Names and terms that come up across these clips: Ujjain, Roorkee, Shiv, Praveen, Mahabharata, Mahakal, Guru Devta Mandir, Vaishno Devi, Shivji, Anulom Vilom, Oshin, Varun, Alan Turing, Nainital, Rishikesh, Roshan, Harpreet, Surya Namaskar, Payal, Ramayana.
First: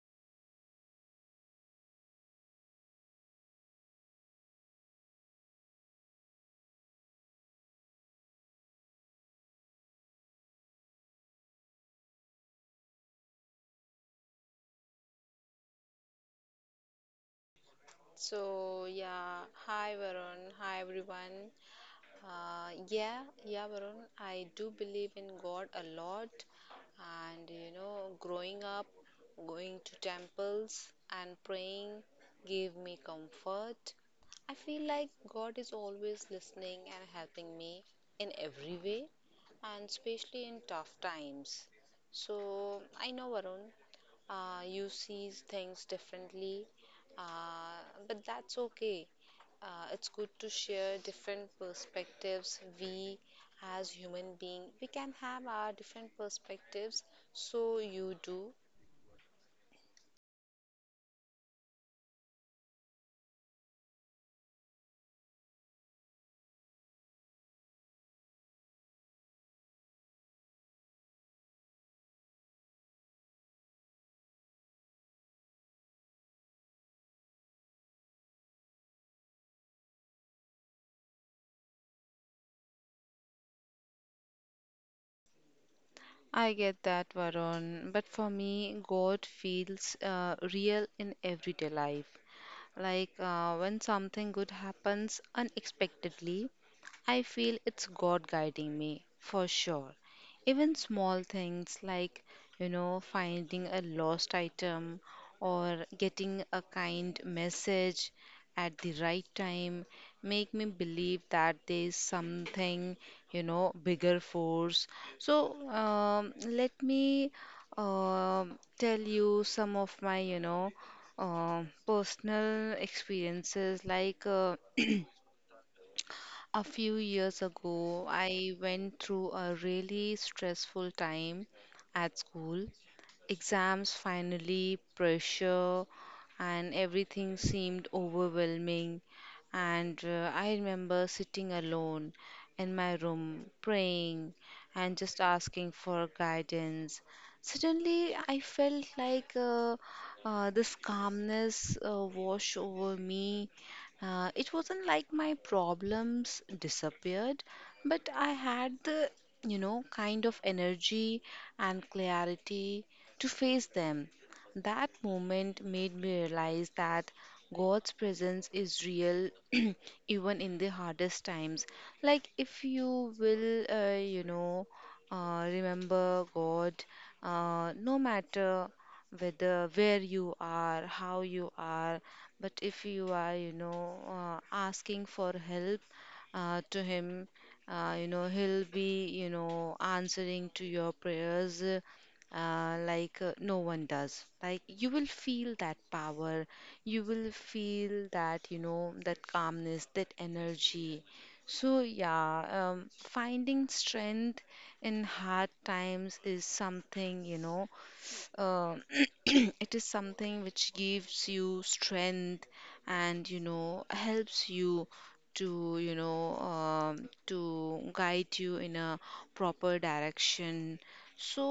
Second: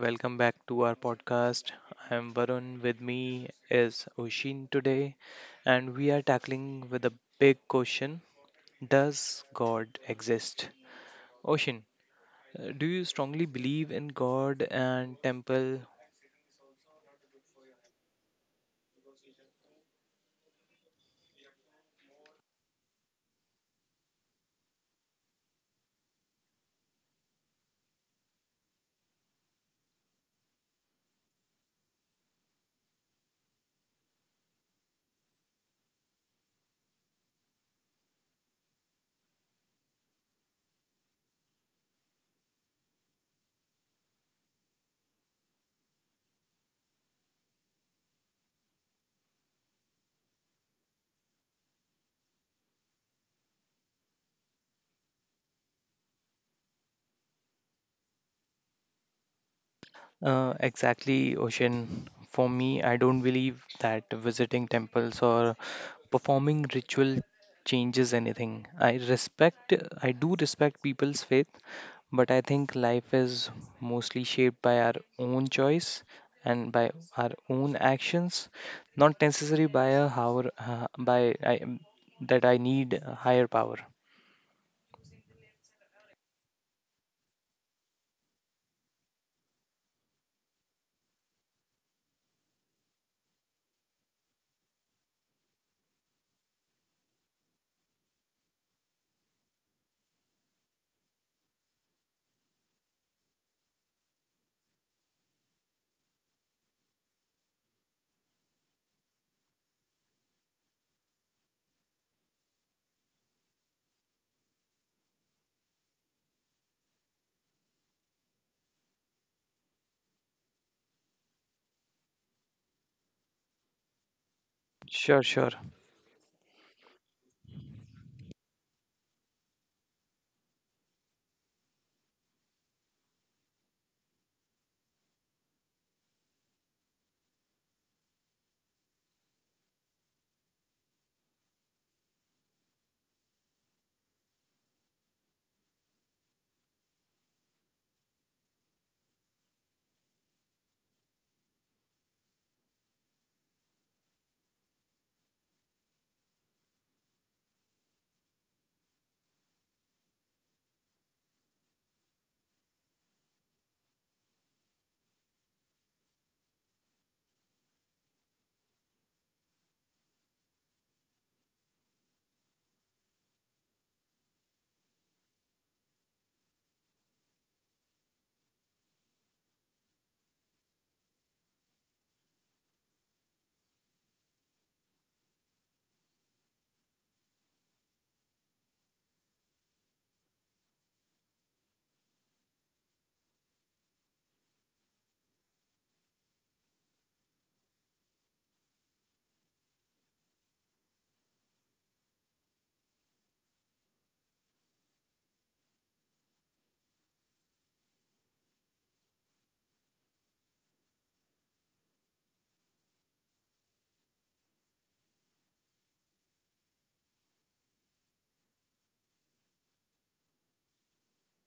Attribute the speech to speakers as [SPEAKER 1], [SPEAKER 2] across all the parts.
[SPEAKER 1] welcome back to our podcast. I'm Varun, with me is Oshin today, and we are tackling with a big question. Does God exist? Oshin, do you strongly believe in God and temple?
[SPEAKER 2] So yeah, hi Varun, hi everyone. Yeah Varun, I do believe in God a lot, and you know, growing up, going to temples and praying gave me comfort. I feel like God is always listening and helping me in every way, and especially in tough times. So I know Varun, you see things differently, but that's okay. It's good to share different perspectives. We as human being we can have our different perspectives, so you do.
[SPEAKER 1] Exactly, Ocean. For me, I don't believe that visiting temples or performing ritual changes anything. I do respect people's faith, but I think life is mostly shaped by our own choice and by our own actions, not necessarily by a hour, by I, that I need a higher power.
[SPEAKER 2] I get that, Varun, but for me, God feels real in everyday life. Like when something good happens unexpectedly, I feel it's God guiding me for sure. Even small things like, you know, finding a lost item or getting a kind message at the right time make me believe that there's something, you know, bigger force. So let me tell you some of my, personal experiences like
[SPEAKER 1] Sure, sure.
[SPEAKER 2] a few years ago, I went through a really stressful time at school. Exams finally, pressure, and everything seemed overwhelming. And I remember sitting alone in my room, praying and just asking for guidance. Suddenly, I felt like this calmness wash over me. It wasn't like my problems disappeared, but I had the, you know, kind of energy and clarity to face them. That moment made me realize that God's presence is real even in the hardest times. Like, if you will, you know, remember God, no matter whether where you are, how you are, but if you are, you know, asking for help to Him, you know, He'll be, you know, answering to your prayers no one does. Like you will feel that power, you will feel that, you know, that calmness, that energy. So, yeah, finding strength in hard times is something, uh, it is something which gives you strength and you know helps you to you know to guide you in a proper direction. So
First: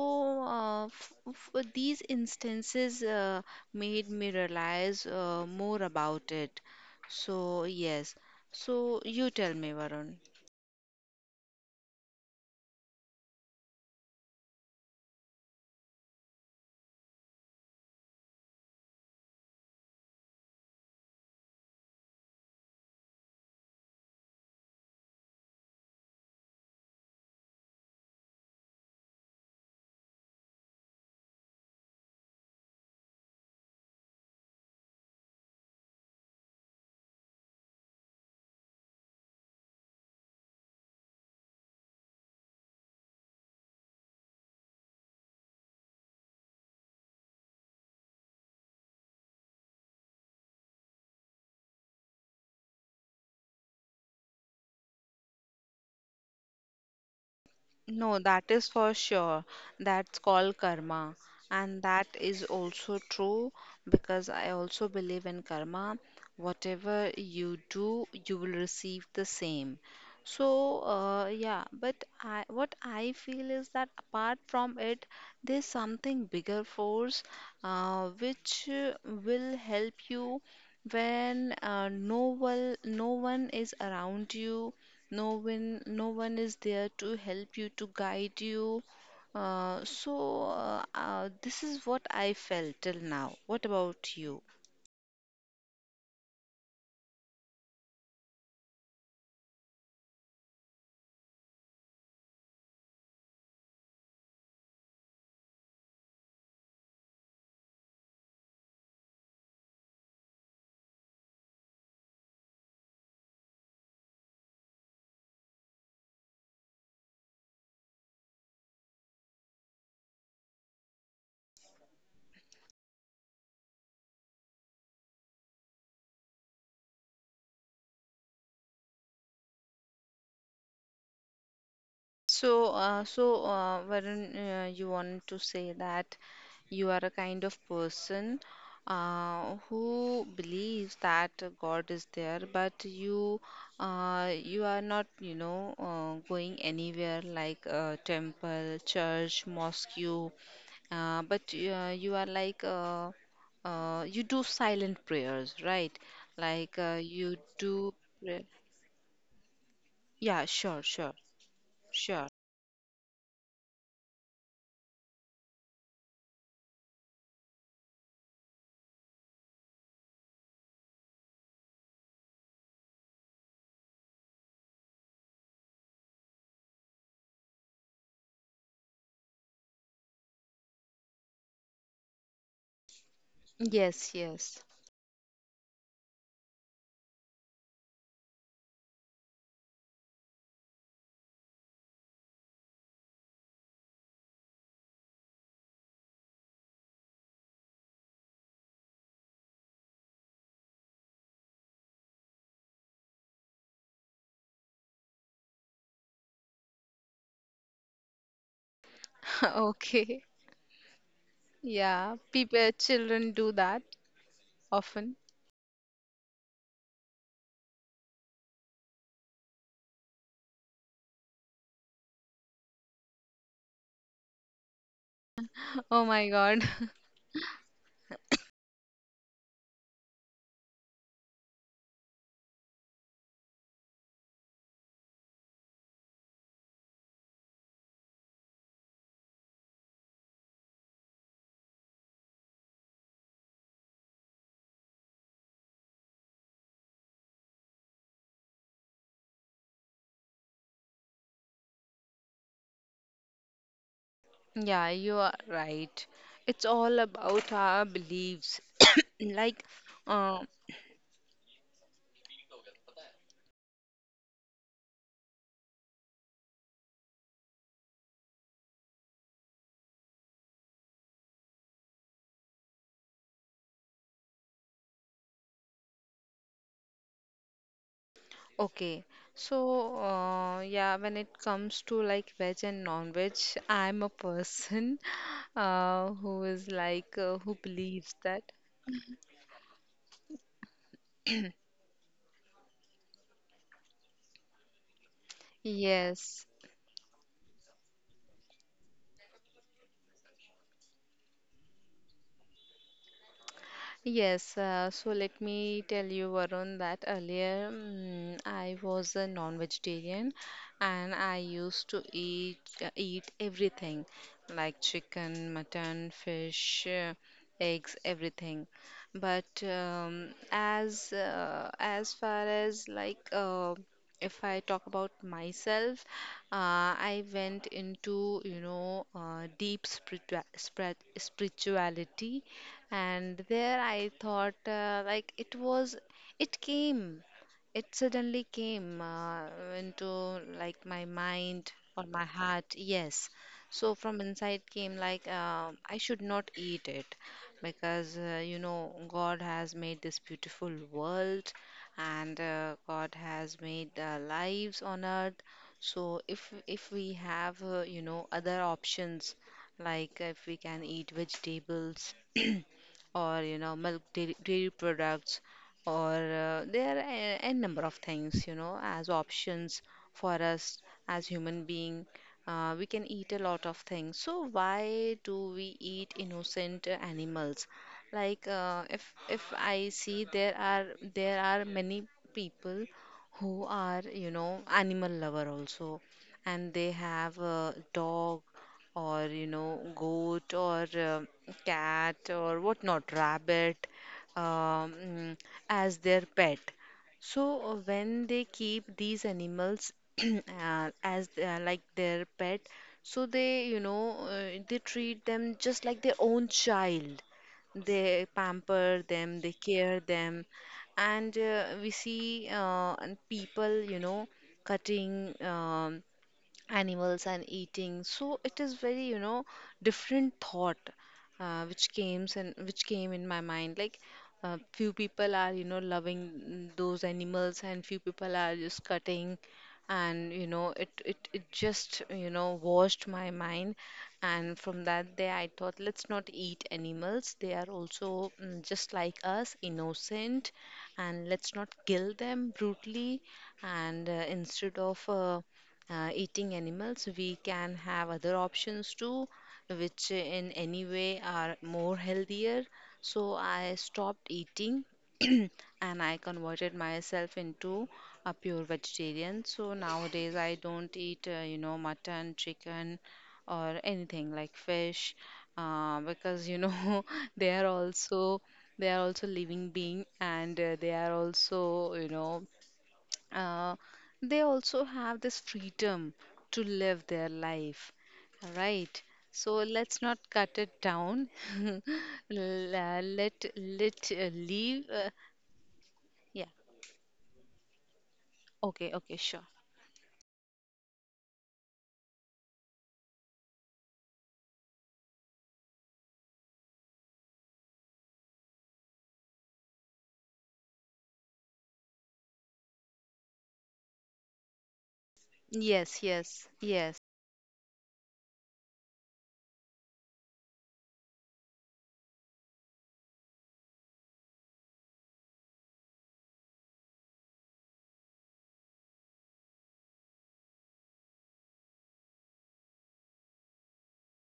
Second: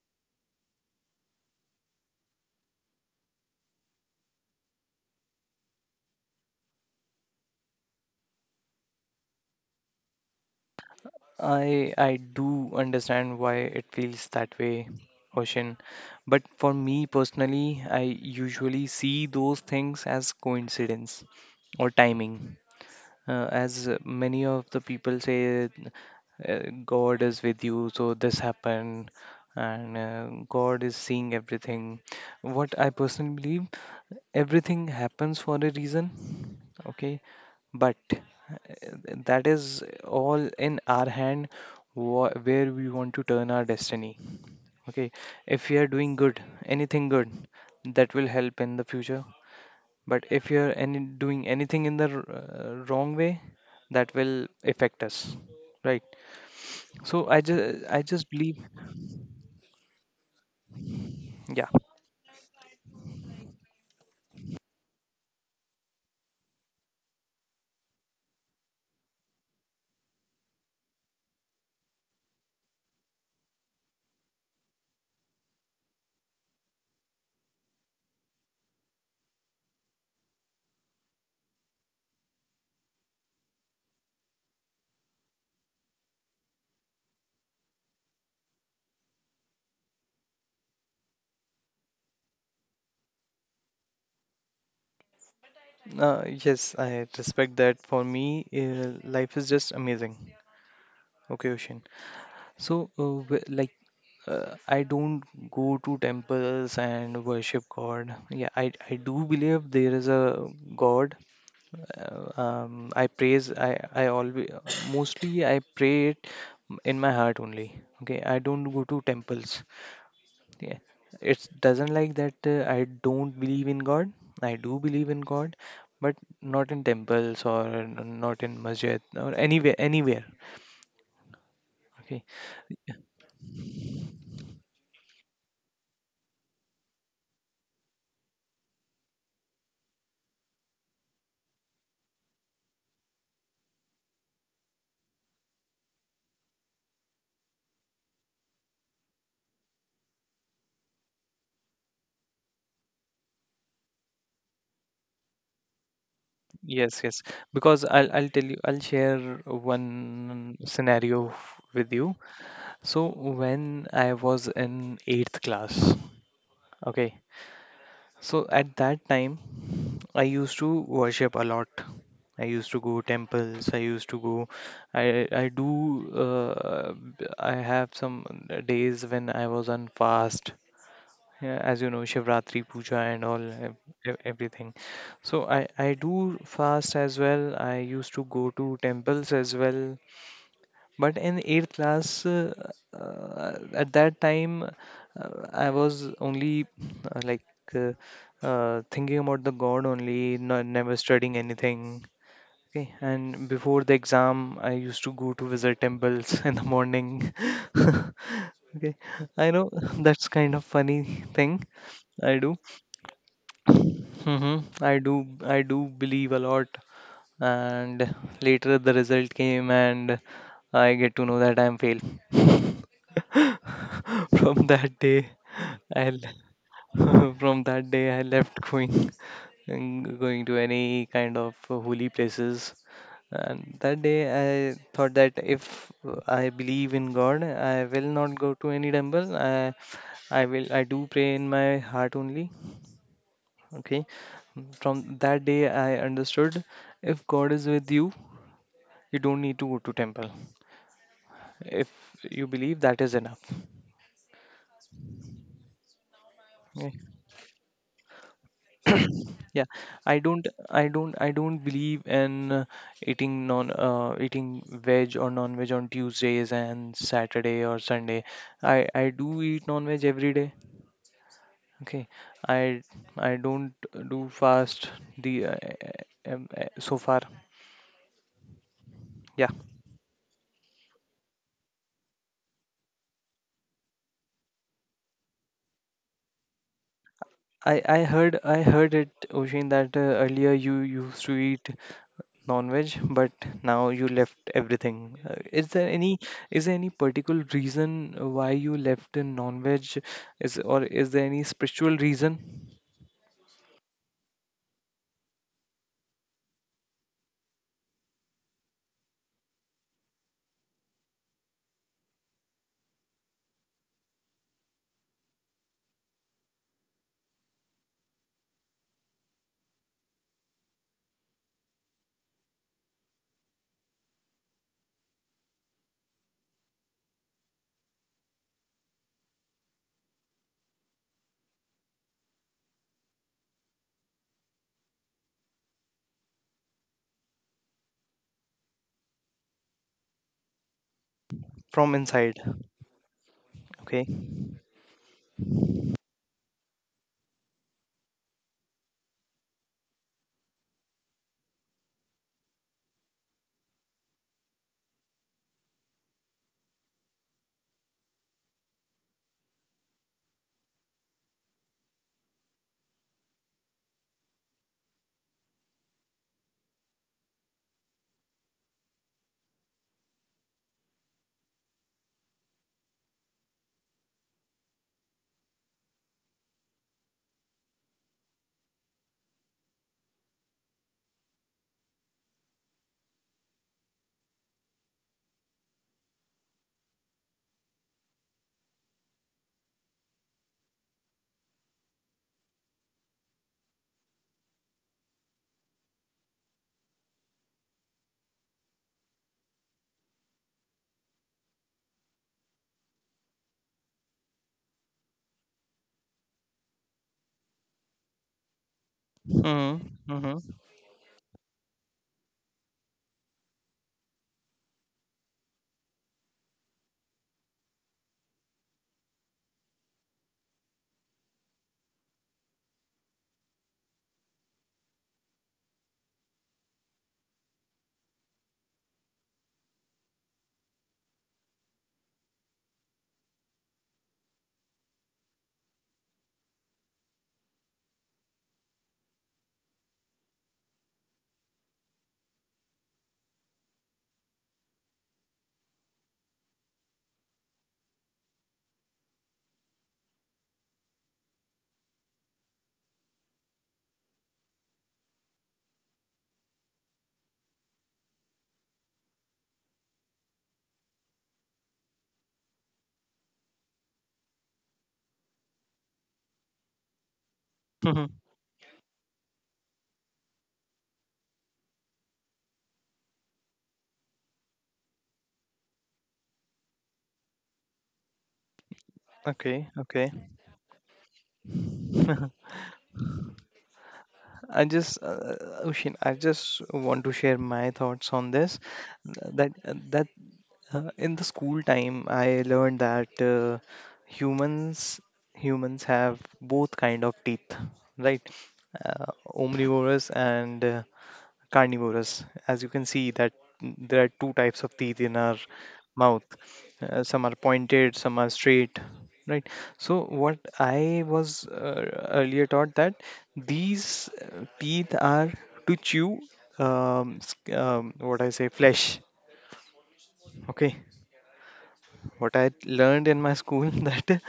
[SPEAKER 2] these instances made me realize more about it. So yes, so you tell me Varun.
[SPEAKER 1] I do understand why it feels that way, Ocean. But for me personally, I usually see those things as coincidence or timing, as many of the people say. uh, God is with you, so this happened, and god is seeing everything. What I personally believe, everything happens for a reason. Okay, but that is all in our hand. Where we want to turn our destiny. Okay, if we are doing good, anything good, that will help in the future. But if you're any doing anything in the wrong way, that will affect us, right? So i just i
[SPEAKER 2] No,
[SPEAKER 1] just
[SPEAKER 2] that
[SPEAKER 1] believe.
[SPEAKER 2] is for sure. That's called karma.
[SPEAKER 1] Yeah.
[SPEAKER 2] And that is also true because I also believe in karma. Whatever you do, you will receive the same. So, yeah, but what I feel is that apart from it, there's something bigger force which will help you when no one is around you, no one is there to help you, to guide you. So this is what I felt till now. What about you?
[SPEAKER 1] Yes, I respect that. For me, life is just amazing. Okay, Ocean. So, like, I don't go to temples and worship God. Yeah, I do believe there is a God. I praise. I always, mostly I pray it in my heart only. Okay, I don't go to temples. Yeah, it doesn't like that. I don't believe in God. I do believe in God, but not in temples or not in masjid or anywhere. Anywhere. Okay.
[SPEAKER 2] So Varun, you want to say that you are a kind of person who believes that God is there, but you you are not, you know, going anywhere like temple, church, mosque, but you are like you do silent prayers, right? Like uh,
[SPEAKER 1] Yes, yes.
[SPEAKER 2] you
[SPEAKER 1] Because
[SPEAKER 2] do,
[SPEAKER 1] I'll tell
[SPEAKER 2] pray-
[SPEAKER 1] you, I'll share
[SPEAKER 2] yeah,
[SPEAKER 1] one
[SPEAKER 2] sure, sure,
[SPEAKER 1] scenario with you.
[SPEAKER 2] sure.
[SPEAKER 1] So when I was in eighth class. Okay. So at that time, I used to worship a lot. I used to go temples. I used to go. I do. I have some days when I was on fast. Yeah, as you know, shivratri puja and all
[SPEAKER 2] Yes, yes.
[SPEAKER 1] everything. So I do fast as well. I used to go to temples as well. But in 8th class, at that time, I was only, uh, thinking about the god only, not, never studying anything. Okay, and before the exam, I used to go to visit temples in the morning. Okay, I know
[SPEAKER 2] Okay.
[SPEAKER 1] that's kind of funny thing
[SPEAKER 2] Yeah,
[SPEAKER 1] I do.
[SPEAKER 2] people, children do that
[SPEAKER 1] Hmm. I
[SPEAKER 2] often.
[SPEAKER 1] do, I do believe a lot, and later the result came, and I get to know that I'm fail. From that day,
[SPEAKER 2] Oh
[SPEAKER 1] I
[SPEAKER 2] my God.
[SPEAKER 1] from that day I left going and going to any kind of holy places. And that day, I thought that if I believe in God, I will not go to any temple. I do pray in my heart only. Okay. From that day, I understood, if God is with you, you don't need to go to temple. If you believe, that is enough.
[SPEAKER 2] Yeah, you are right. It's
[SPEAKER 1] Okay.
[SPEAKER 2] all about our beliefs.
[SPEAKER 1] Yeah,
[SPEAKER 2] Like,
[SPEAKER 1] i
[SPEAKER 2] uh,
[SPEAKER 1] don't I don't believe in eating veg or non veg on Tuesdays and Saturday or Sunday. I i do eat non veg every day. Okay, i I don't do fast. The So far.
[SPEAKER 2] okay.
[SPEAKER 1] Yeah.
[SPEAKER 2] So, yeah, when it comes to like veg and non-veg, I'm a person, who is like who
[SPEAKER 1] i i
[SPEAKER 2] believes
[SPEAKER 1] heard
[SPEAKER 2] that.
[SPEAKER 1] i heard it, Oshin, that earlier you used to eat non-veg, but now you left everything. Is there any,
[SPEAKER 2] Yes.
[SPEAKER 1] particular reason why you left in non-veg? Is there any spiritual reason
[SPEAKER 2] Yes, so let me tell you, Varun, that earlier I was a non-vegetarian and I used to eat eat everything like chicken, mutton, fish, eggs, everything. But as far as like if I talk about myself, I went into you know deep spirituality. And there I thought, it came, it suddenly came into like my mind
[SPEAKER 1] from
[SPEAKER 2] or my
[SPEAKER 1] inside?
[SPEAKER 2] heart. Yes. So
[SPEAKER 1] Okay.
[SPEAKER 2] from inside came, like, I should not eat it because, you know, God has made this beautiful world and God has made lives on earth. So if we have, you know, other options, like if we can eat vegetables. Or you know dairy products, or there are a number of things you know as options for us. As human being, we can eat a lot of things. So why do we eat innocent animals? Like if I see, there are many people who are you know animal lover also, and they have a dog or you know goat or cat or whatnot, rabbit, um, mm, as their pet. So when they keep these animals, as they are like their pet, so they you know they treat them just like their own child. They pamper them, they care
[SPEAKER 1] Mm-hmm.
[SPEAKER 2] them.
[SPEAKER 1] Mm-hmm.
[SPEAKER 2] And we see and people you know cutting animals and eating. So it is very you know different thought which came in my mind. Like few people are you know loving those animals, and few people are just cutting. And you know it just you know washed my mind. And from that day I thought, let's not eat animals. They are also just like us, innocent. And let's not kill them brutally. And instead of eating animals, we can have other options too, which in any way are more healthier. So I stopped eating and I converted myself into a pure vegetarian. So nowadays I don't eat, you know, mutton, chicken, or anything like fish, because you know they are
[SPEAKER 1] Mm-hmm.
[SPEAKER 2] also living being. And they are also you know uh, they also have this freedom to live their life, right? So
[SPEAKER 1] Okay.
[SPEAKER 2] let's
[SPEAKER 1] Okay.
[SPEAKER 2] not cut it down. Let
[SPEAKER 1] I
[SPEAKER 2] leave.
[SPEAKER 1] just, Ushin, I
[SPEAKER 2] Yeah.
[SPEAKER 1] just want to share my thoughts on this.
[SPEAKER 2] Okay. Okay. Sure.
[SPEAKER 1] That that in the school time, I learned that humans humans have both kind of teeth, right? Uh, Omnivorous and carnivorous. As you can see, that there are two types of teeth in our
[SPEAKER 2] Yes.
[SPEAKER 1] mouth.
[SPEAKER 2] Yes. Yes.
[SPEAKER 1] Some are pointed, some are straight, right? So what I was earlier taught that these teeth are to chew, what I say, flesh, okay? What I learned in my school that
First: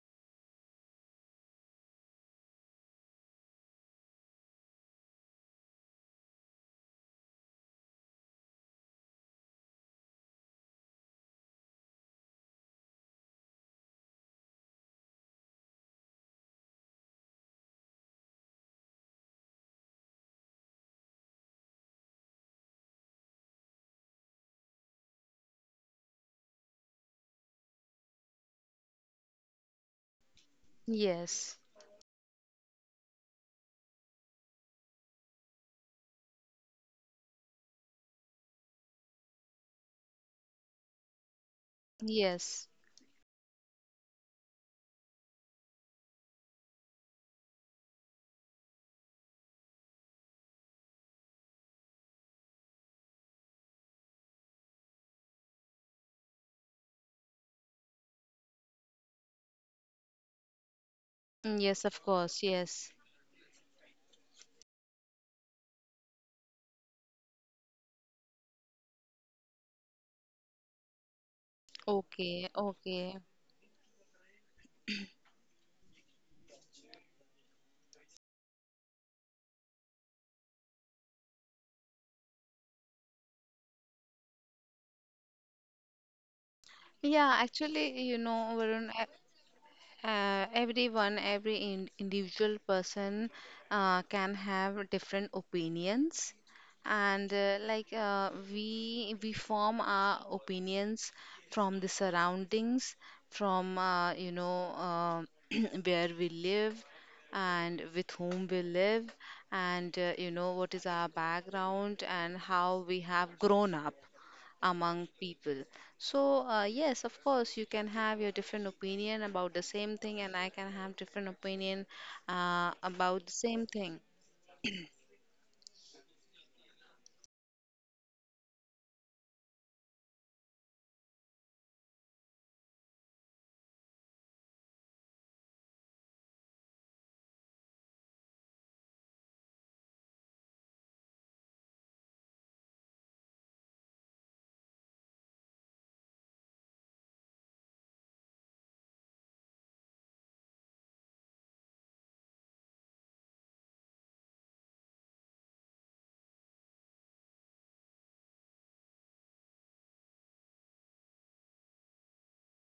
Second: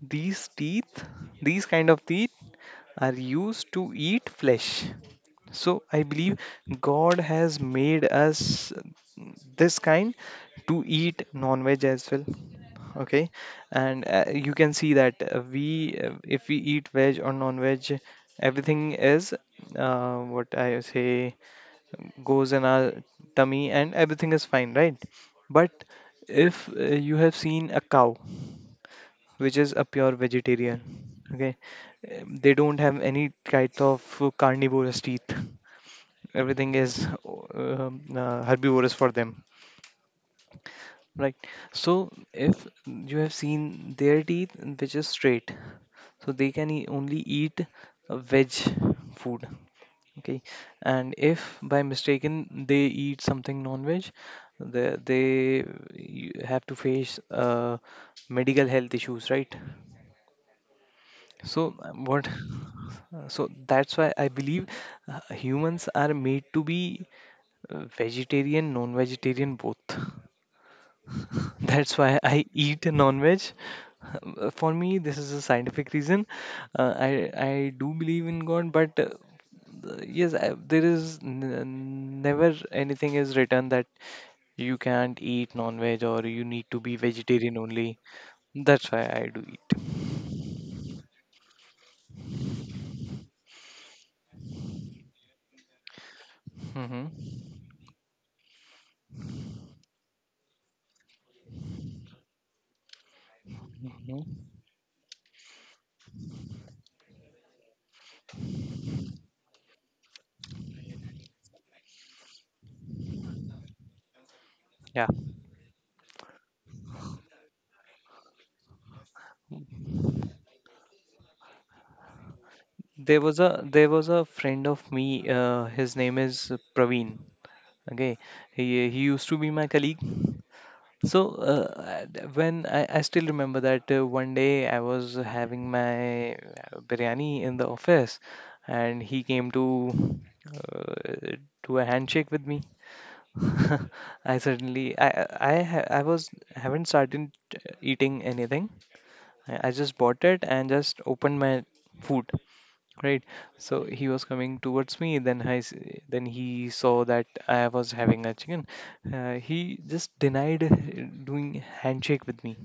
[SPEAKER 1] these teeth, these kind of teeth, are used to eat flesh. So I believe God has made us this kind to eat non-veg as well. Okay, and you can see that if we eat veg or non-veg, everything is, what I say, goes in our tummy and everything is fine, right? But if you have seen a cow, which is a pure vegetarian, okay,
[SPEAKER 2] Yes.
[SPEAKER 1] they don't have any kind of carnivorous teeth. Everything is herbivorous for them. Right. So if
[SPEAKER 2] Yes.
[SPEAKER 1] you have seen their teeth, which is straight, so they can only eat veg food. Okay. And if by mistaken they eat something non-veg, they have to face medical health issues, right? So
[SPEAKER 2] Yes. Of
[SPEAKER 1] what?
[SPEAKER 2] course. Yes.
[SPEAKER 1] So that's why I believe humans are made to be vegetarian, non-vegetarian, both. That's why I
[SPEAKER 2] Okay.
[SPEAKER 1] eat
[SPEAKER 2] Okay.
[SPEAKER 1] non-veg. For me, this is a scientific reason. Uh, I I do believe in God, but yes, there is never anything is written that you can't eat non-veg or you need to be
[SPEAKER 2] Yeah,
[SPEAKER 1] vegetarian only.
[SPEAKER 2] actually, you know,
[SPEAKER 1] That's
[SPEAKER 2] Varun,
[SPEAKER 1] why
[SPEAKER 2] I,
[SPEAKER 1] I do eat.
[SPEAKER 2] Everyone, every in individual person can have different opinions,
[SPEAKER 1] Hmm.
[SPEAKER 2] and we form our opinions from the surroundings, from
[SPEAKER 1] Hmm.
[SPEAKER 2] where we live, and with whom we live, and you know what is our background and how we have grown up
[SPEAKER 1] Yeah.
[SPEAKER 2] among people. So, yes, of course, you can have your different opinion about the same thing, and I can have different opinion
[SPEAKER 1] There
[SPEAKER 2] about the
[SPEAKER 1] was a
[SPEAKER 2] same
[SPEAKER 1] there
[SPEAKER 2] thing.
[SPEAKER 1] was a friend of me. His name is Praveen. Okay, he he used to be my colleague. So, when I still remember that one day I was having my biryani in the office, and he came to uh, do a handshake with me. I certainly, I was, haven't started eating anything. I just bought it and just opened my food. Right. So he was coming towards me. Then he saw that I was having a chicken. He just denied doing handshake with me.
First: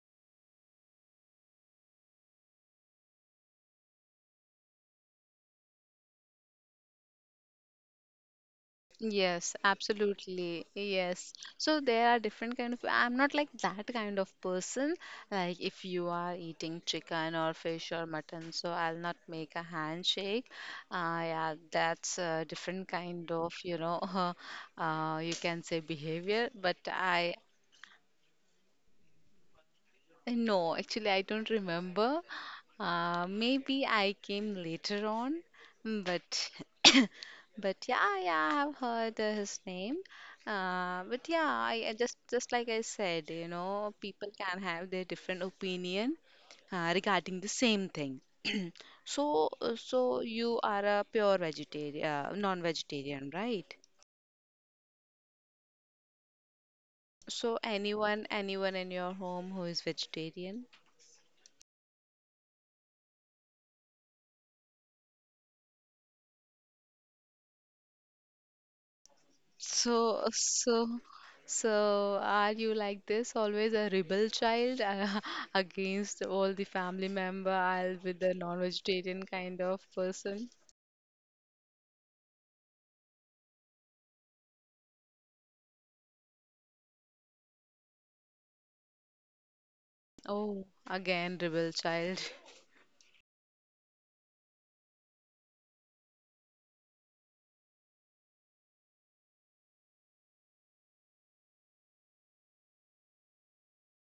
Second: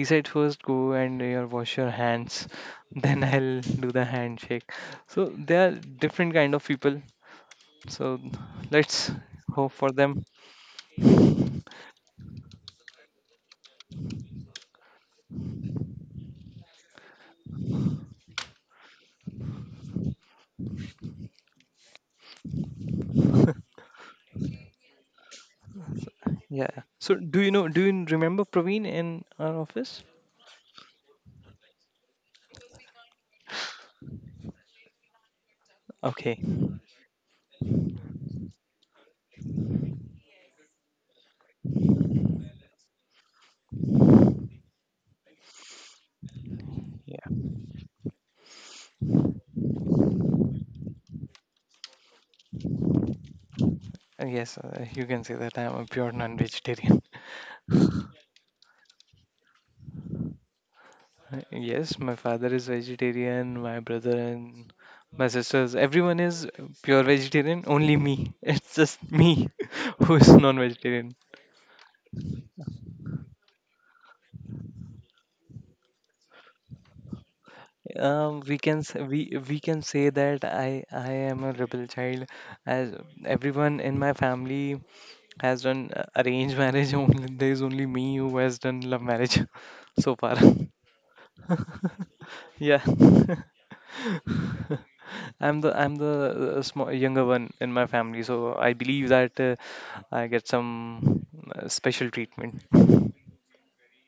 [SPEAKER 1] He said, "First, go and wash your hands, then I'll do the handshake." So they are different kind of people. So let's
[SPEAKER 2] Yes,
[SPEAKER 1] hope for them.
[SPEAKER 2] absolutely. Yes. So there are different kind of, I'm not like that kind of person. Like if you are eating chicken or fish or mutton, so I'll not make a handshake. Yeah, that's a different kind of, you know, you can say behavior, but
[SPEAKER 1] Yeah. So
[SPEAKER 2] I.
[SPEAKER 1] do you know? Do you remember Praveen in our office?
[SPEAKER 2] No, actually, I don't remember. Maybe I came later on, but
[SPEAKER 1] Okay.
[SPEAKER 2] but yeah, yeah, I have heard his name. But yeah, I just like I said, you know, people can have their different opinion
[SPEAKER 1] Yeah.
[SPEAKER 2] regarding the same thing. So so you are a pure vegetarian, non-vegetarian, right?
[SPEAKER 1] Yes. You can say that I'm a pure non-vegetarian.
[SPEAKER 2] So anyone in your home who is vegetarian?
[SPEAKER 1] Yes, my father is vegetarian, my brother and my sisters, everyone is pure vegetarian, only me. It's just me who
[SPEAKER 2] So,
[SPEAKER 1] is
[SPEAKER 2] so,
[SPEAKER 1] non-vegetarian.
[SPEAKER 2] so, are you like this? Always a rebel child against all the family member, I'll with the
[SPEAKER 1] Um, we can s- we
[SPEAKER 2] non-vegetarian
[SPEAKER 1] we
[SPEAKER 2] kind of
[SPEAKER 1] can say that
[SPEAKER 2] person?
[SPEAKER 1] I am a rebel child, as everyone in my family has done arranged marriage. Only there is only me who has done love marriage so far.
[SPEAKER 2] Oh, again, rebel child.
[SPEAKER 1] Yeah. I'm the small, younger one in my family, so I believe that I get some special treatment.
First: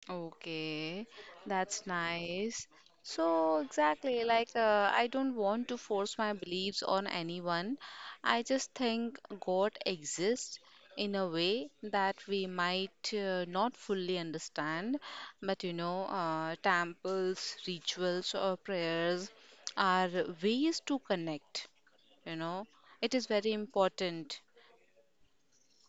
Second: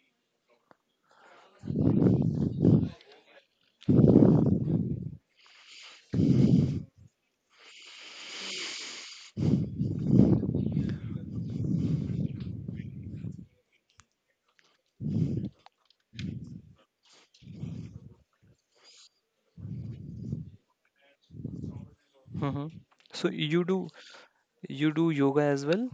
[SPEAKER 2] Okay, that's nice. So, exactly, like I don't want to force my beliefs on anyone. I just think God exists in a way that we might not fully understand. But you know, temples, rituals, or prayers are ways to connect, you
[SPEAKER 1] Hmm.
[SPEAKER 2] know. It
[SPEAKER 1] So
[SPEAKER 2] is very important.
[SPEAKER 1] you do yoga as well?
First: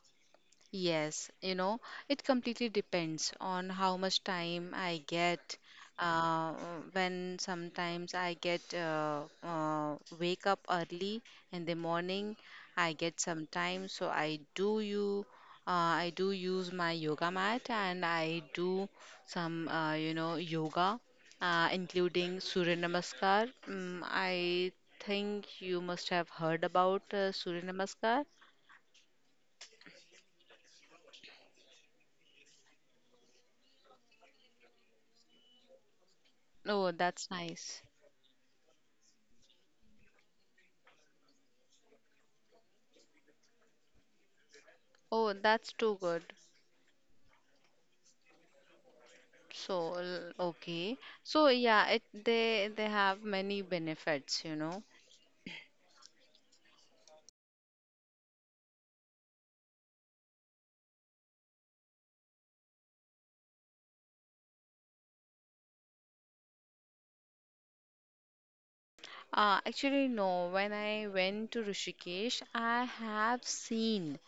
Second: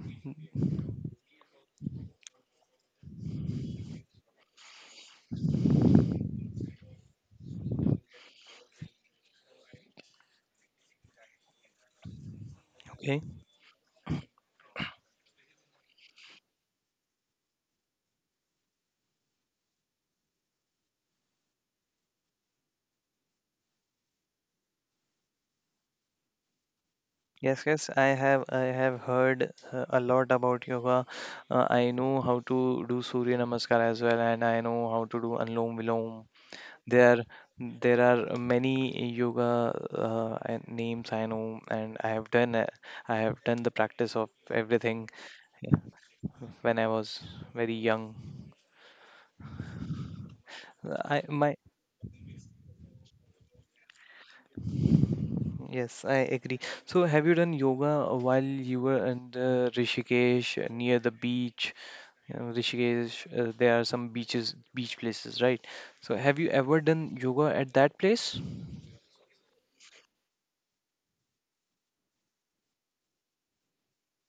[SPEAKER 2] Yes, you know, it completely depends on how much time I get. Uh, when sometimes I get wake up early in the morning, I get
[SPEAKER 1] Okay.
[SPEAKER 2] some time, so I do use my yoga mat and I do some you know yoga, including Surya Namaskar. I think you must have heard about Surya
[SPEAKER 1] Yes, yes, I
[SPEAKER 2] Namaskar.
[SPEAKER 1] have I have heard a lot about yoga. I know how to do Surya Namaskar as well, and I know how to do Anulom Vilom.
[SPEAKER 2] Oh,
[SPEAKER 1] There
[SPEAKER 2] that's nice.
[SPEAKER 1] there are many yoga and names I know, and I have done the practice of everything.
[SPEAKER 2] Oh, that's too good.
[SPEAKER 1] When I was very young.
[SPEAKER 2] So, okay.
[SPEAKER 1] I
[SPEAKER 2] So,
[SPEAKER 1] my
[SPEAKER 2] yeah, it they have many benefits, you know.
[SPEAKER 1] Yes, I agree. So have you done yoga while you were in the Rishikesh, near the beach? You know, Rishikesh, there are some beaches, beach places, right? So have you ever done yoga at that place?
[SPEAKER 2] Actually, no. When I went to Rishikesh, I have seen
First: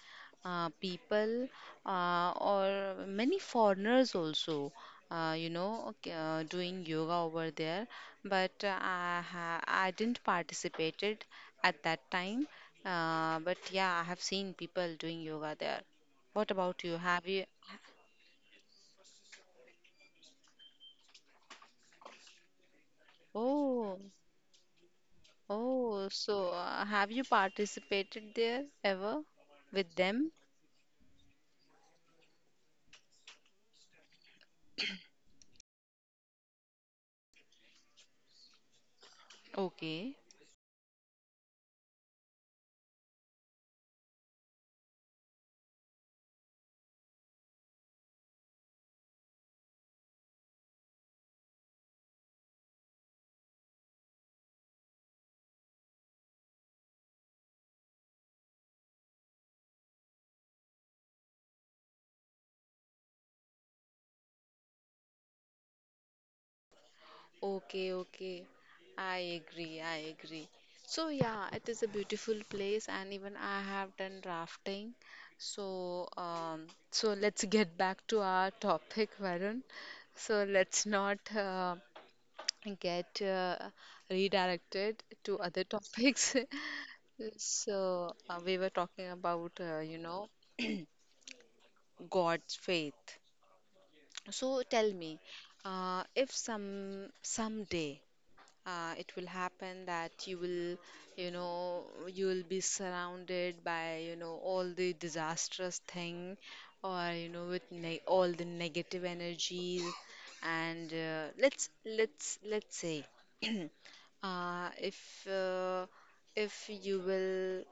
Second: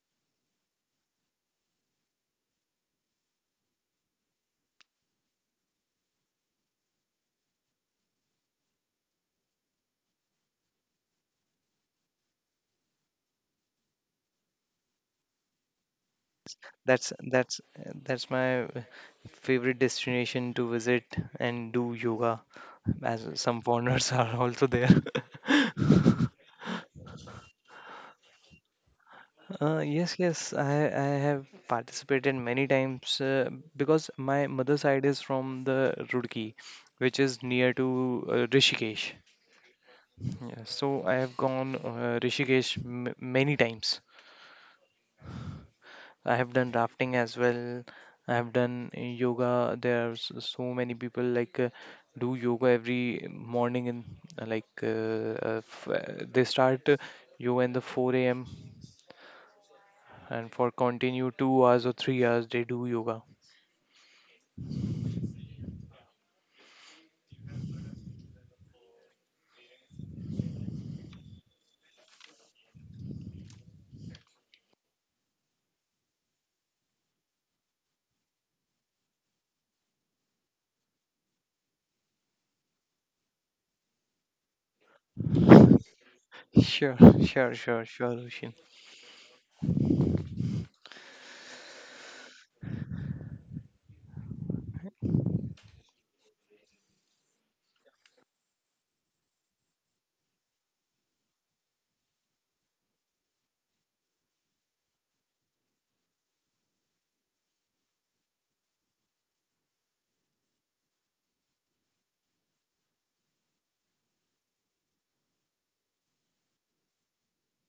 [SPEAKER 2] people or many foreigners also, doing yoga over there. But I didn't participated at that time. But yeah, I have seen people doing yoga there. What about you? Have you.
[SPEAKER 1] That's my favorite destination to visit and do yoga, as some
[SPEAKER 2] Oh,
[SPEAKER 1] foreigners are also there.
[SPEAKER 2] oh, so have you participated there ever with
[SPEAKER 1] Yes,
[SPEAKER 2] them?
[SPEAKER 1] yes, I have participated many times, because my mother side is from the Roorkee, which is near to Rishikesh.
[SPEAKER 2] Okay.
[SPEAKER 1] Yeah, so I have gone Rishikesh m many times. I have done rafting as well. I have done yoga. There are so many people, like, do yoga every morning, and like f they start yoga in the 4 a.m. and for continue 2 hours or 3 hours they do yoga.
[SPEAKER 2] Okay, okay. I agree, I agree. So yeah, it is a beautiful place and even I have done rafting. So so let's get back to our topic, Varun. So let's not get redirected to other topics.
[SPEAKER 1] Sure, sure, sure, sure,
[SPEAKER 2] So
[SPEAKER 1] Roshan.
[SPEAKER 2] we were talking about you know God's faith. So tell me, if someday it will happen that you will be surrounded by all the disastrous thing or with ne all the negative energies And let's say uh, if uh, if you will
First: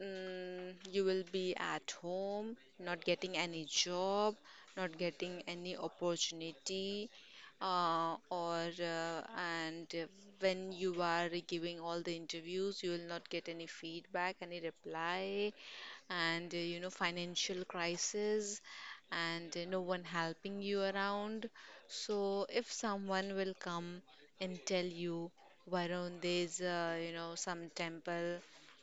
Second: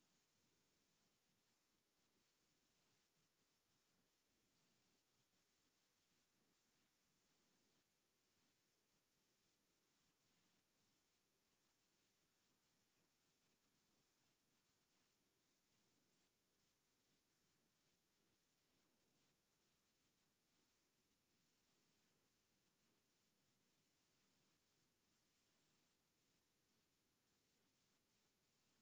[SPEAKER 2] you will be at home, not getting any job, not getting any opportunity, or and when you are giving all the interviews you will not get any feedback, any reply, and financial crisis, and no one helping you around. So if someone will come and tell you, Varun, there's some temple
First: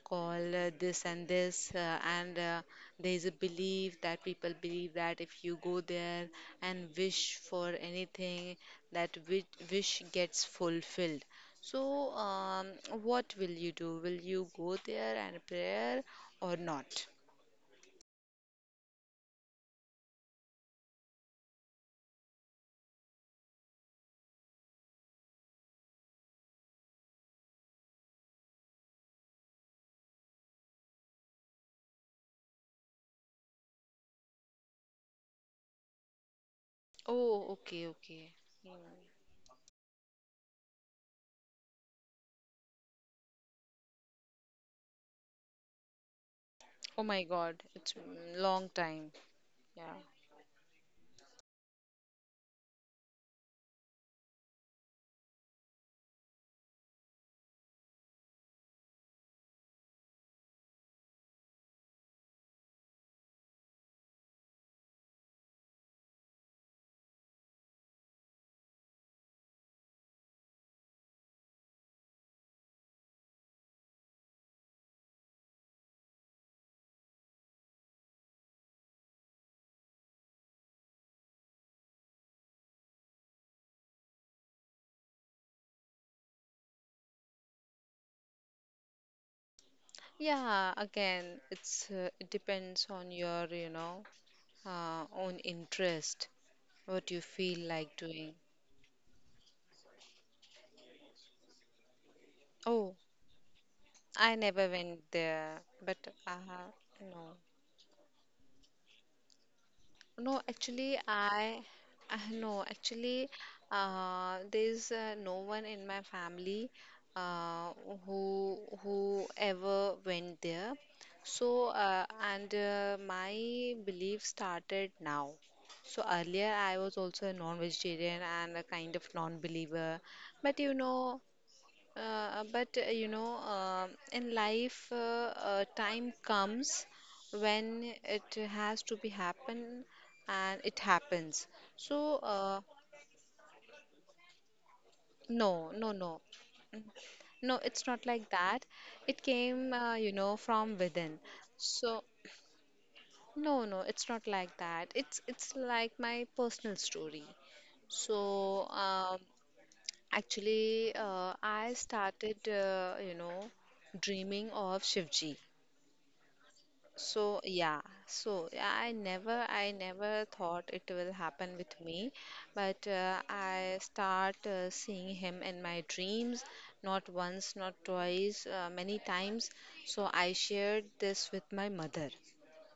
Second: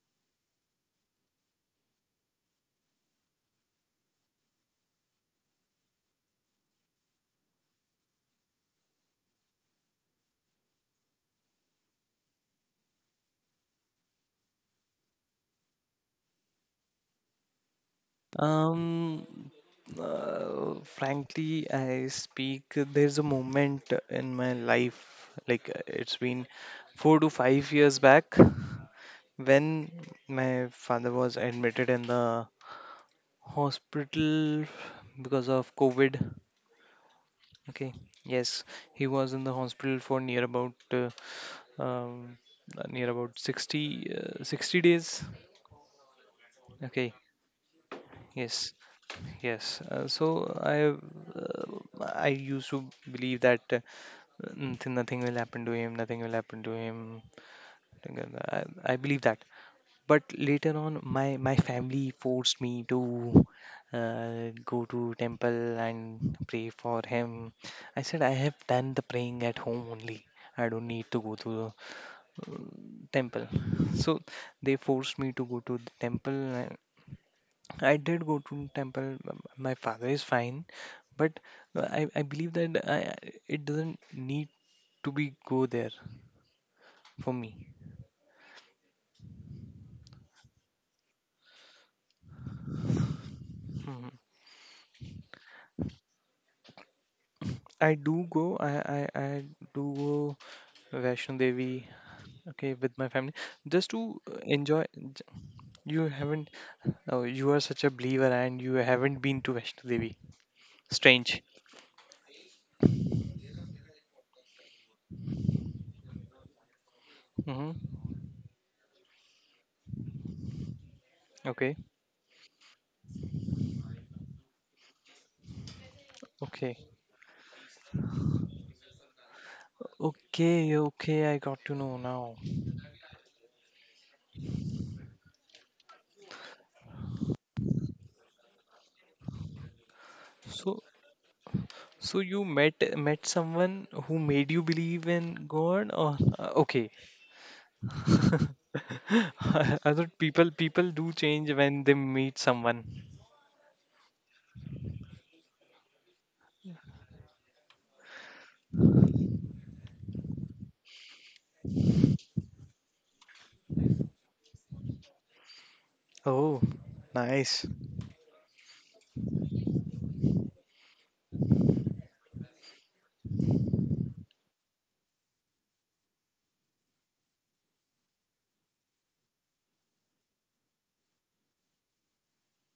[SPEAKER 2] called this and this, and there's a belief that people believe that if you go there and wish for anything, that wish gets fulfilled. So, what will you do? Will you go there and prayer or not?
[SPEAKER 1] Um, Frankly, I speak. There's a moment in my life, like, it's been 4 to 5 years back, when my father was admitted in the hospital because of COVID.
[SPEAKER 2] Oh, okay,
[SPEAKER 1] Okay,
[SPEAKER 2] okay.
[SPEAKER 1] yes, he was in the hospital for um, near about 60, 60 days.
[SPEAKER 2] Oh
[SPEAKER 1] Okay.
[SPEAKER 2] my God, it's long
[SPEAKER 1] Yes,
[SPEAKER 2] time.
[SPEAKER 1] yes.
[SPEAKER 2] Yeah.
[SPEAKER 1] Uh, I used to believe that "Mm, nothing will happen to him. Nothing will happen to him." I believe that. But later on, my family forced me to go to temple and pray for him. I said I have done the praying at home only. I don't need to go to the temple. So they forced me to go to the temple. I did go to temple. My father is fine, but I believe that it doesn't need to be go there for me.
[SPEAKER 2] Yeah, again, it's it depends on your, own interest, what you feel like
[SPEAKER 1] I do
[SPEAKER 2] doing.
[SPEAKER 1] go. I do go Vaishno Devi. Okay, with
[SPEAKER 2] Oh,
[SPEAKER 1] my family, just to
[SPEAKER 2] I never
[SPEAKER 1] enjoy.
[SPEAKER 2] went there, but
[SPEAKER 1] You
[SPEAKER 2] uh,
[SPEAKER 1] haven't. Oh,
[SPEAKER 2] no.
[SPEAKER 1] you are such a believer, and you haven't been to Vaishno Devi.
[SPEAKER 2] No, actually,
[SPEAKER 1] Strange.
[SPEAKER 2] I no, actually, there's no one in my family uh,
[SPEAKER 1] Mm-hmm.
[SPEAKER 2] who ever went there. So,
[SPEAKER 1] Okay.
[SPEAKER 2] and my belief started now. So earlier,
[SPEAKER 1] Okay.
[SPEAKER 2] I was also a non-vegetarian and a kind of non-believer. But
[SPEAKER 1] Okay.
[SPEAKER 2] you know,
[SPEAKER 1] Okay. I got to know
[SPEAKER 2] uh,
[SPEAKER 1] now.
[SPEAKER 2] but you know, in life, time comes when it has to be happen, and it
[SPEAKER 1] So
[SPEAKER 2] happens. So,
[SPEAKER 1] So you met someone who made you believe in
[SPEAKER 2] no,
[SPEAKER 1] God,
[SPEAKER 2] no,
[SPEAKER 1] or
[SPEAKER 2] no,
[SPEAKER 1] okay.
[SPEAKER 2] no. It's not like that. It came,
[SPEAKER 1] I
[SPEAKER 2] you
[SPEAKER 1] thought
[SPEAKER 2] know,
[SPEAKER 1] people
[SPEAKER 2] from
[SPEAKER 1] people do
[SPEAKER 2] within.
[SPEAKER 1] change when they
[SPEAKER 2] So,
[SPEAKER 1] meet someone.
[SPEAKER 2] no, no, it's not like that. It's like my personal story. So, actually, I started you know, dreaming of Shivji.
[SPEAKER 1] Oh,
[SPEAKER 2] So
[SPEAKER 1] nice.
[SPEAKER 2] yeah, so yeah, I never thought it will happen with me, but I start seeing him in my dreams, not once, not twice, many times. So I shared this with my mother,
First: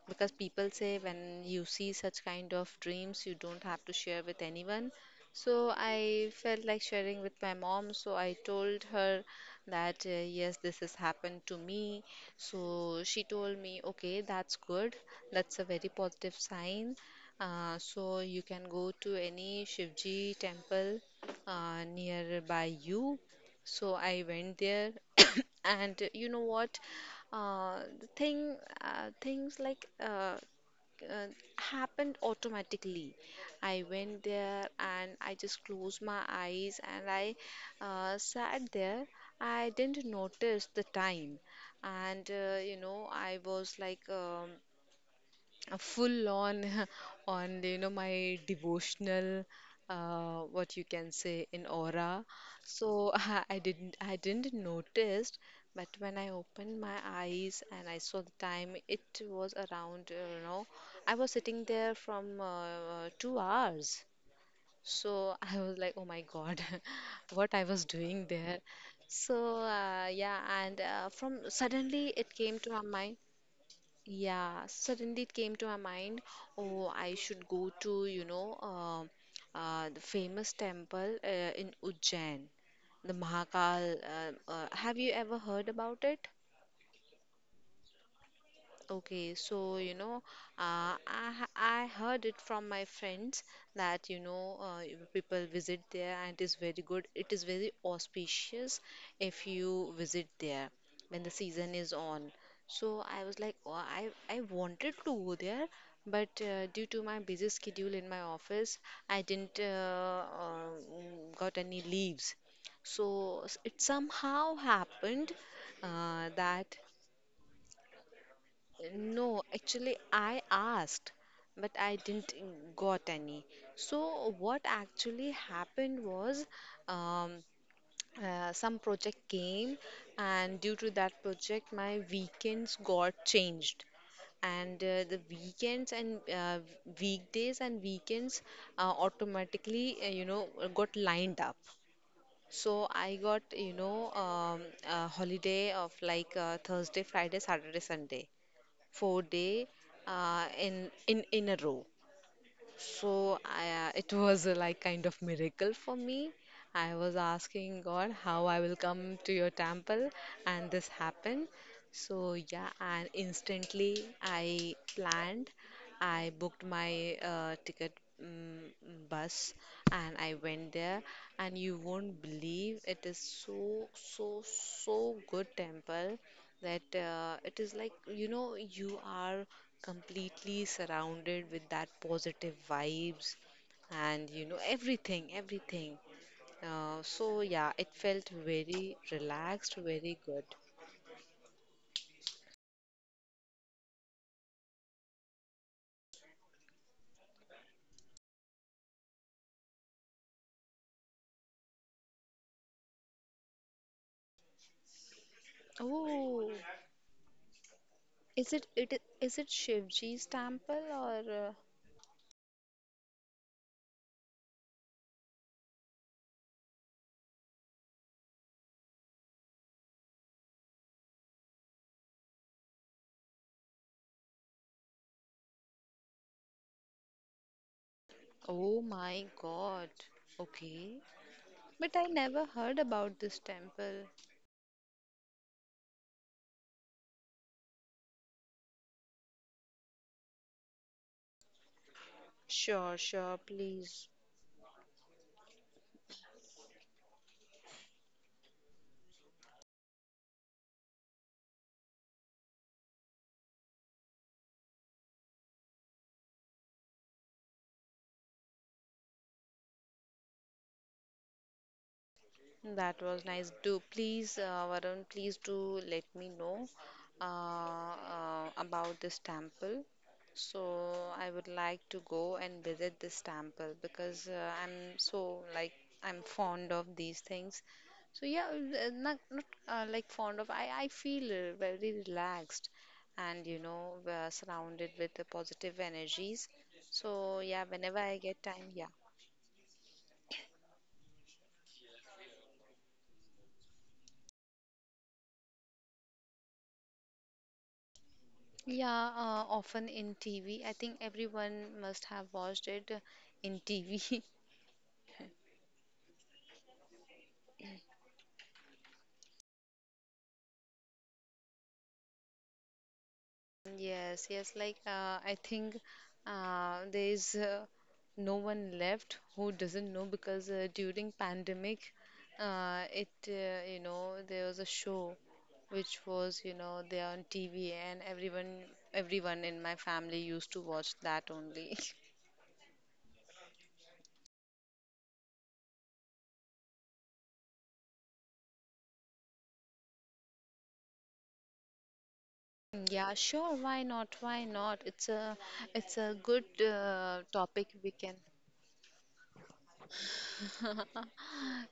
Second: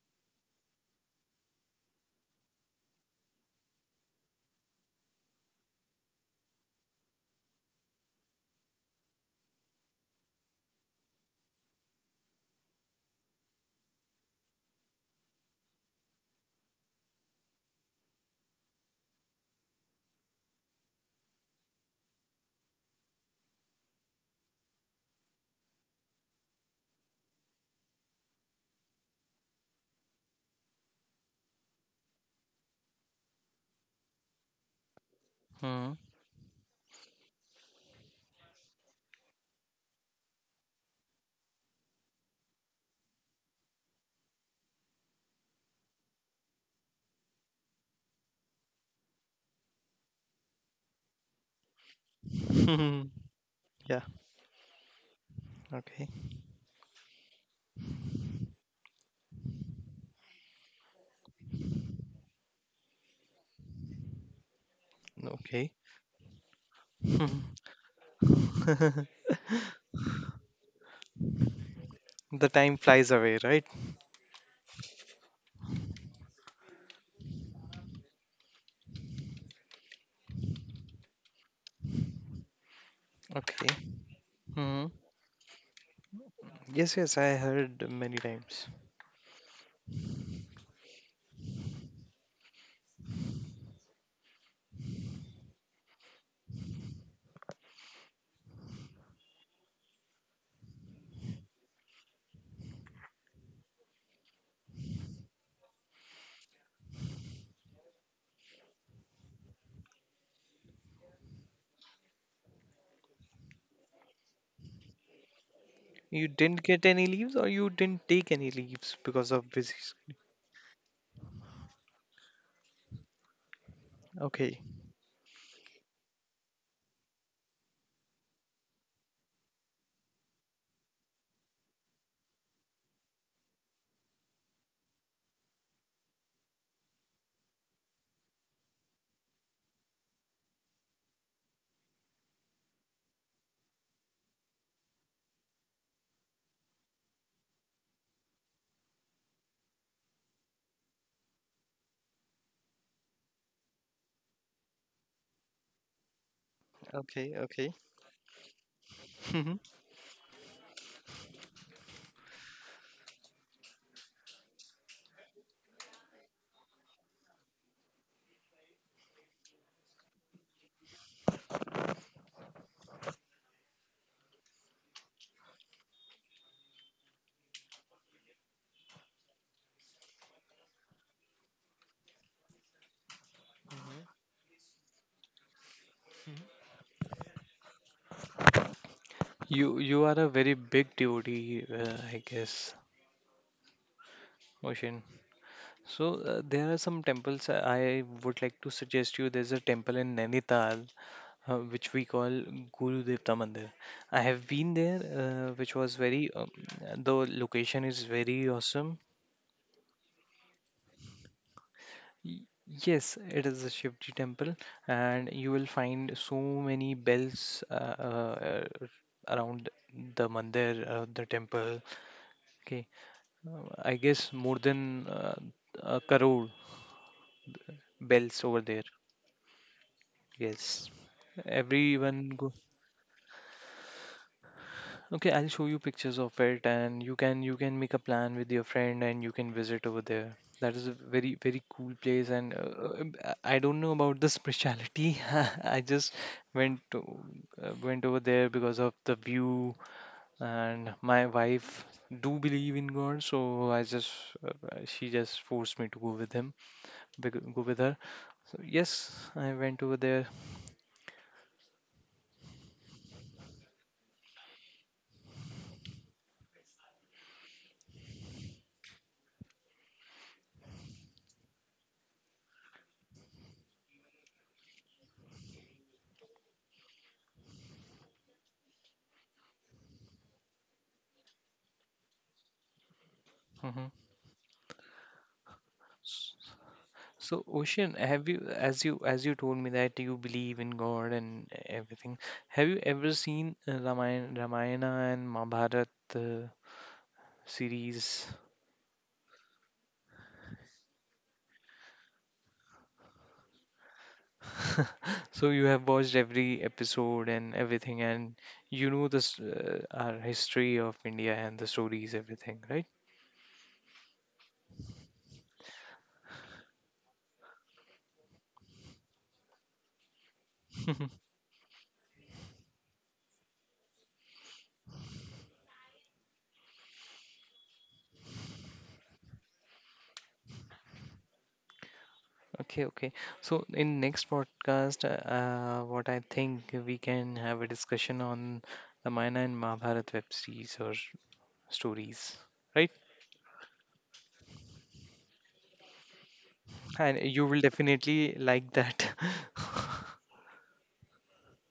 [SPEAKER 2] because people say when you see such kind of dreams you don't have to share with anyone. So I felt like sharing with my mom, so I told her that, yes, this has happened to me. So she told me, okay, that's good, that's a very positive sign. So you can go to any Shivji temple nearby you. So I went there, and you know what? Things like uh, happened automatically. I went there and I just
[SPEAKER 1] Hmm.
[SPEAKER 2] closed my eyes and I sat there. I didn't notice the time, and you know, I was like full on on my devotional, what you can say, in aura. So
[SPEAKER 1] Yeah.
[SPEAKER 2] I didn't notice, but
[SPEAKER 1] Okay.
[SPEAKER 2] when I opened my eyes and I saw the time, it was around, I was sitting there from 2 hours. So I
[SPEAKER 1] Okay.
[SPEAKER 2] was like, oh my God, what I was doing there. So yeah, and from suddenly it
[SPEAKER 1] The
[SPEAKER 2] came to
[SPEAKER 1] time
[SPEAKER 2] my
[SPEAKER 1] flies
[SPEAKER 2] mind.
[SPEAKER 1] away, right?
[SPEAKER 2] Yeah, suddenly it came to my mind, oh, I should go to, the famous temple in Ujjain, the
[SPEAKER 1] Okay.
[SPEAKER 2] Mahakal.
[SPEAKER 1] Hmm.
[SPEAKER 2] Have you ever heard about it?
[SPEAKER 1] Yes. Yes. I heard many times.
[SPEAKER 2] Okay, so you know, I heard it from my friends that people visit there and it is very good. It is very auspicious if you visit there when the season is on. So I was like, oh, I wanted to go there, but due to my busy schedule in my office, I didn't uh, got any leaves. So it somehow happened
[SPEAKER 1] You didn't
[SPEAKER 2] that
[SPEAKER 1] get any leaves, or you didn't take any leaves
[SPEAKER 2] no,
[SPEAKER 1] because of busy.
[SPEAKER 2] actually, I asked, but I didn't got any. So,
[SPEAKER 1] Okay.
[SPEAKER 2] what actually happened was, um, some project came, and due to that project, my weekends got changed. And the weekends and weekdays and weekends automatically, got lined up. So I got, a holiday of like Thursday, Friday, Saturday, Sunday, 4 day in a row. So it was a, like, kind of miracle for me. I was
[SPEAKER 1] Okay. Okay.
[SPEAKER 2] asking God how I will come to your temple, and this happened. So yeah, and instantly I planned. I booked my ticket, um, bus, and I went there. And you won't believe, it is so so so good temple that it is like, you know, you are completely surrounded with that positive vibes and everything, everything. So yeah, it felt very relaxed,
[SPEAKER 1] You
[SPEAKER 2] very
[SPEAKER 1] are a
[SPEAKER 2] good.
[SPEAKER 1] very big devotee, I guess, Oshin. So there are some temples I would like to suggest you. There's a temple in Nainital, which we call Guru Devta Mandir. I have been there, which was very.
[SPEAKER 2] Oh,
[SPEAKER 1] The location is very
[SPEAKER 2] is
[SPEAKER 1] awesome.
[SPEAKER 2] is it Shivji's temple or?
[SPEAKER 1] Y- Yes, it is a Shivji temple, and you will find so many bells uh, around the mandir, the temple. Okay. I guess more than a crore bells over
[SPEAKER 2] Oh
[SPEAKER 1] there.
[SPEAKER 2] my God.
[SPEAKER 1] Yes.
[SPEAKER 2] Okay. But I
[SPEAKER 1] Everyone
[SPEAKER 2] never
[SPEAKER 1] go.
[SPEAKER 2] heard about this temple.
[SPEAKER 1] Okay, I'll show you pictures of it, and you can make a plan with your friend and you can visit over there. That is a very, very cool place, and
[SPEAKER 2] Sure, sure,
[SPEAKER 1] I don't know
[SPEAKER 2] please.
[SPEAKER 1] about the spirituality. I just went to, went over there because of the view, and my wife do believe in God, so I just she just forced me to go with him, go with her. So yes, I went over there.
[SPEAKER 2] That was nice. Do please, Varun, please do let me know about this temple. So I would like to go and visit this temple because I'm so like, I'm fond of these things. So yeah, not like fond of. I feel very relaxed, and you know,
[SPEAKER 1] Hmm.
[SPEAKER 2] we are surrounded with the positive energies. So
[SPEAKER 1] So,
[SPEAKER 2] yeah,
[SPEAKER 1] Ocean,
[SPEAKER 2] whenever I
[SPEAKER 1] have
[SPEAKER 2] get
[SPEAKER 1] you,
[SPEAKER 2] time,
[SPEAKER 1] as
[SPEAKER 2] yeah.
[SPEAKER 1] you as you told me that you believe in God and everything, have you ever seen Ramayana and Mahabharata uh, series?
[SPEAKER 2] Yeah, often in TV. I think everyone must have watched it in TV.
[SPEAKER 1] So you have watched every episode and everything, and you know this, uh, our history of India and the stories, everything, right?
[SPEAKER 2] Yes, yes. Like, I think there is no one left who doesn't know, because during pandemic, it you know, there was a show which was, you know, there on TV, and everyone in my family used to watch that only.
[SPEAKER 1] Okay, okay. So in next podcast, what I think, we can have a discussion on Ramayana and Mahabharata web series or stories, right?
[SPEAKER 2] Yeah, sure. Why not? Why not? It's a good
[SPEAKER 1] And you will
[SPEAKER 2] topic we can.
[SPEAKER 1] definitely like that.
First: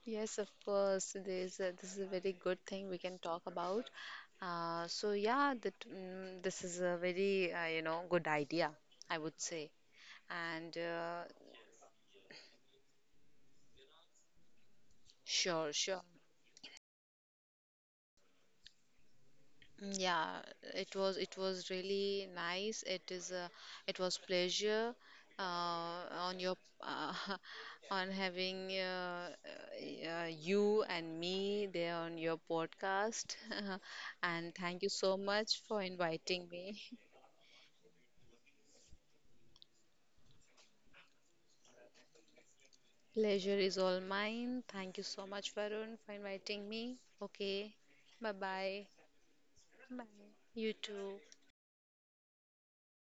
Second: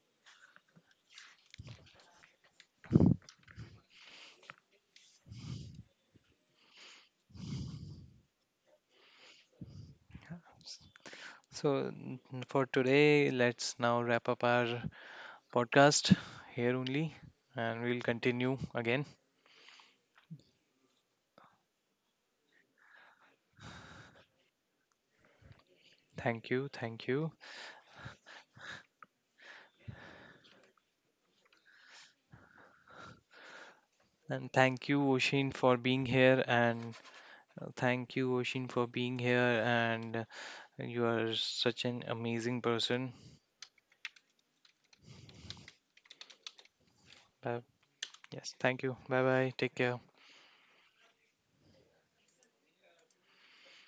[SPEAKER 2] Yes, of course. This is a very good thing we can talk about. So yeah, that this is a very you know, good idea, I would say. And
[SPEAKER 1] So, for today, let's now wrap up our
[SPEAKER 2] sure, sure.
[SPEAKER 1] podcast here only, and we'll continue again.
[SPEAKER 2] Yeah, it was, it was really nice. It is a, it was pleasure uh, on your
[SPEAKER 1] Thank
[SPEAKER 2] uh,
[SPEAKER 1] you,
[SPEAKER 2] on having you and me there on your podcast.
[SPEAKER 1] and
[SPEAKER 2] And thank
[SPEAKER 1] thank
[SPEAKER 2] you
[SPEAKER 1] you,
[SPEAKER 2] so
[SPEAKER 1] Oshin,
[SPEAKER 2] much
[SPEAKER 1] for
[SPEAKER 2] for
[SPEAKER 1] being here,
[SPEAKER 2] inviting me.
[SPEAKER 1] and thank you, Oshin, for being here, and you are such an amazing person.
[SPEAKER 2] Pleasure is all mine. Thank you so much, Varun, for inviting me.
[SPEAKER 1] Bye.
[SPEAKER 2] Okay, bye
[SPEAKER 1] Yes, thank
[SPEAKER 2] bye.
[SPEAKER 1] you. Bye bye. Take care.
[SPEAKER 2] You too.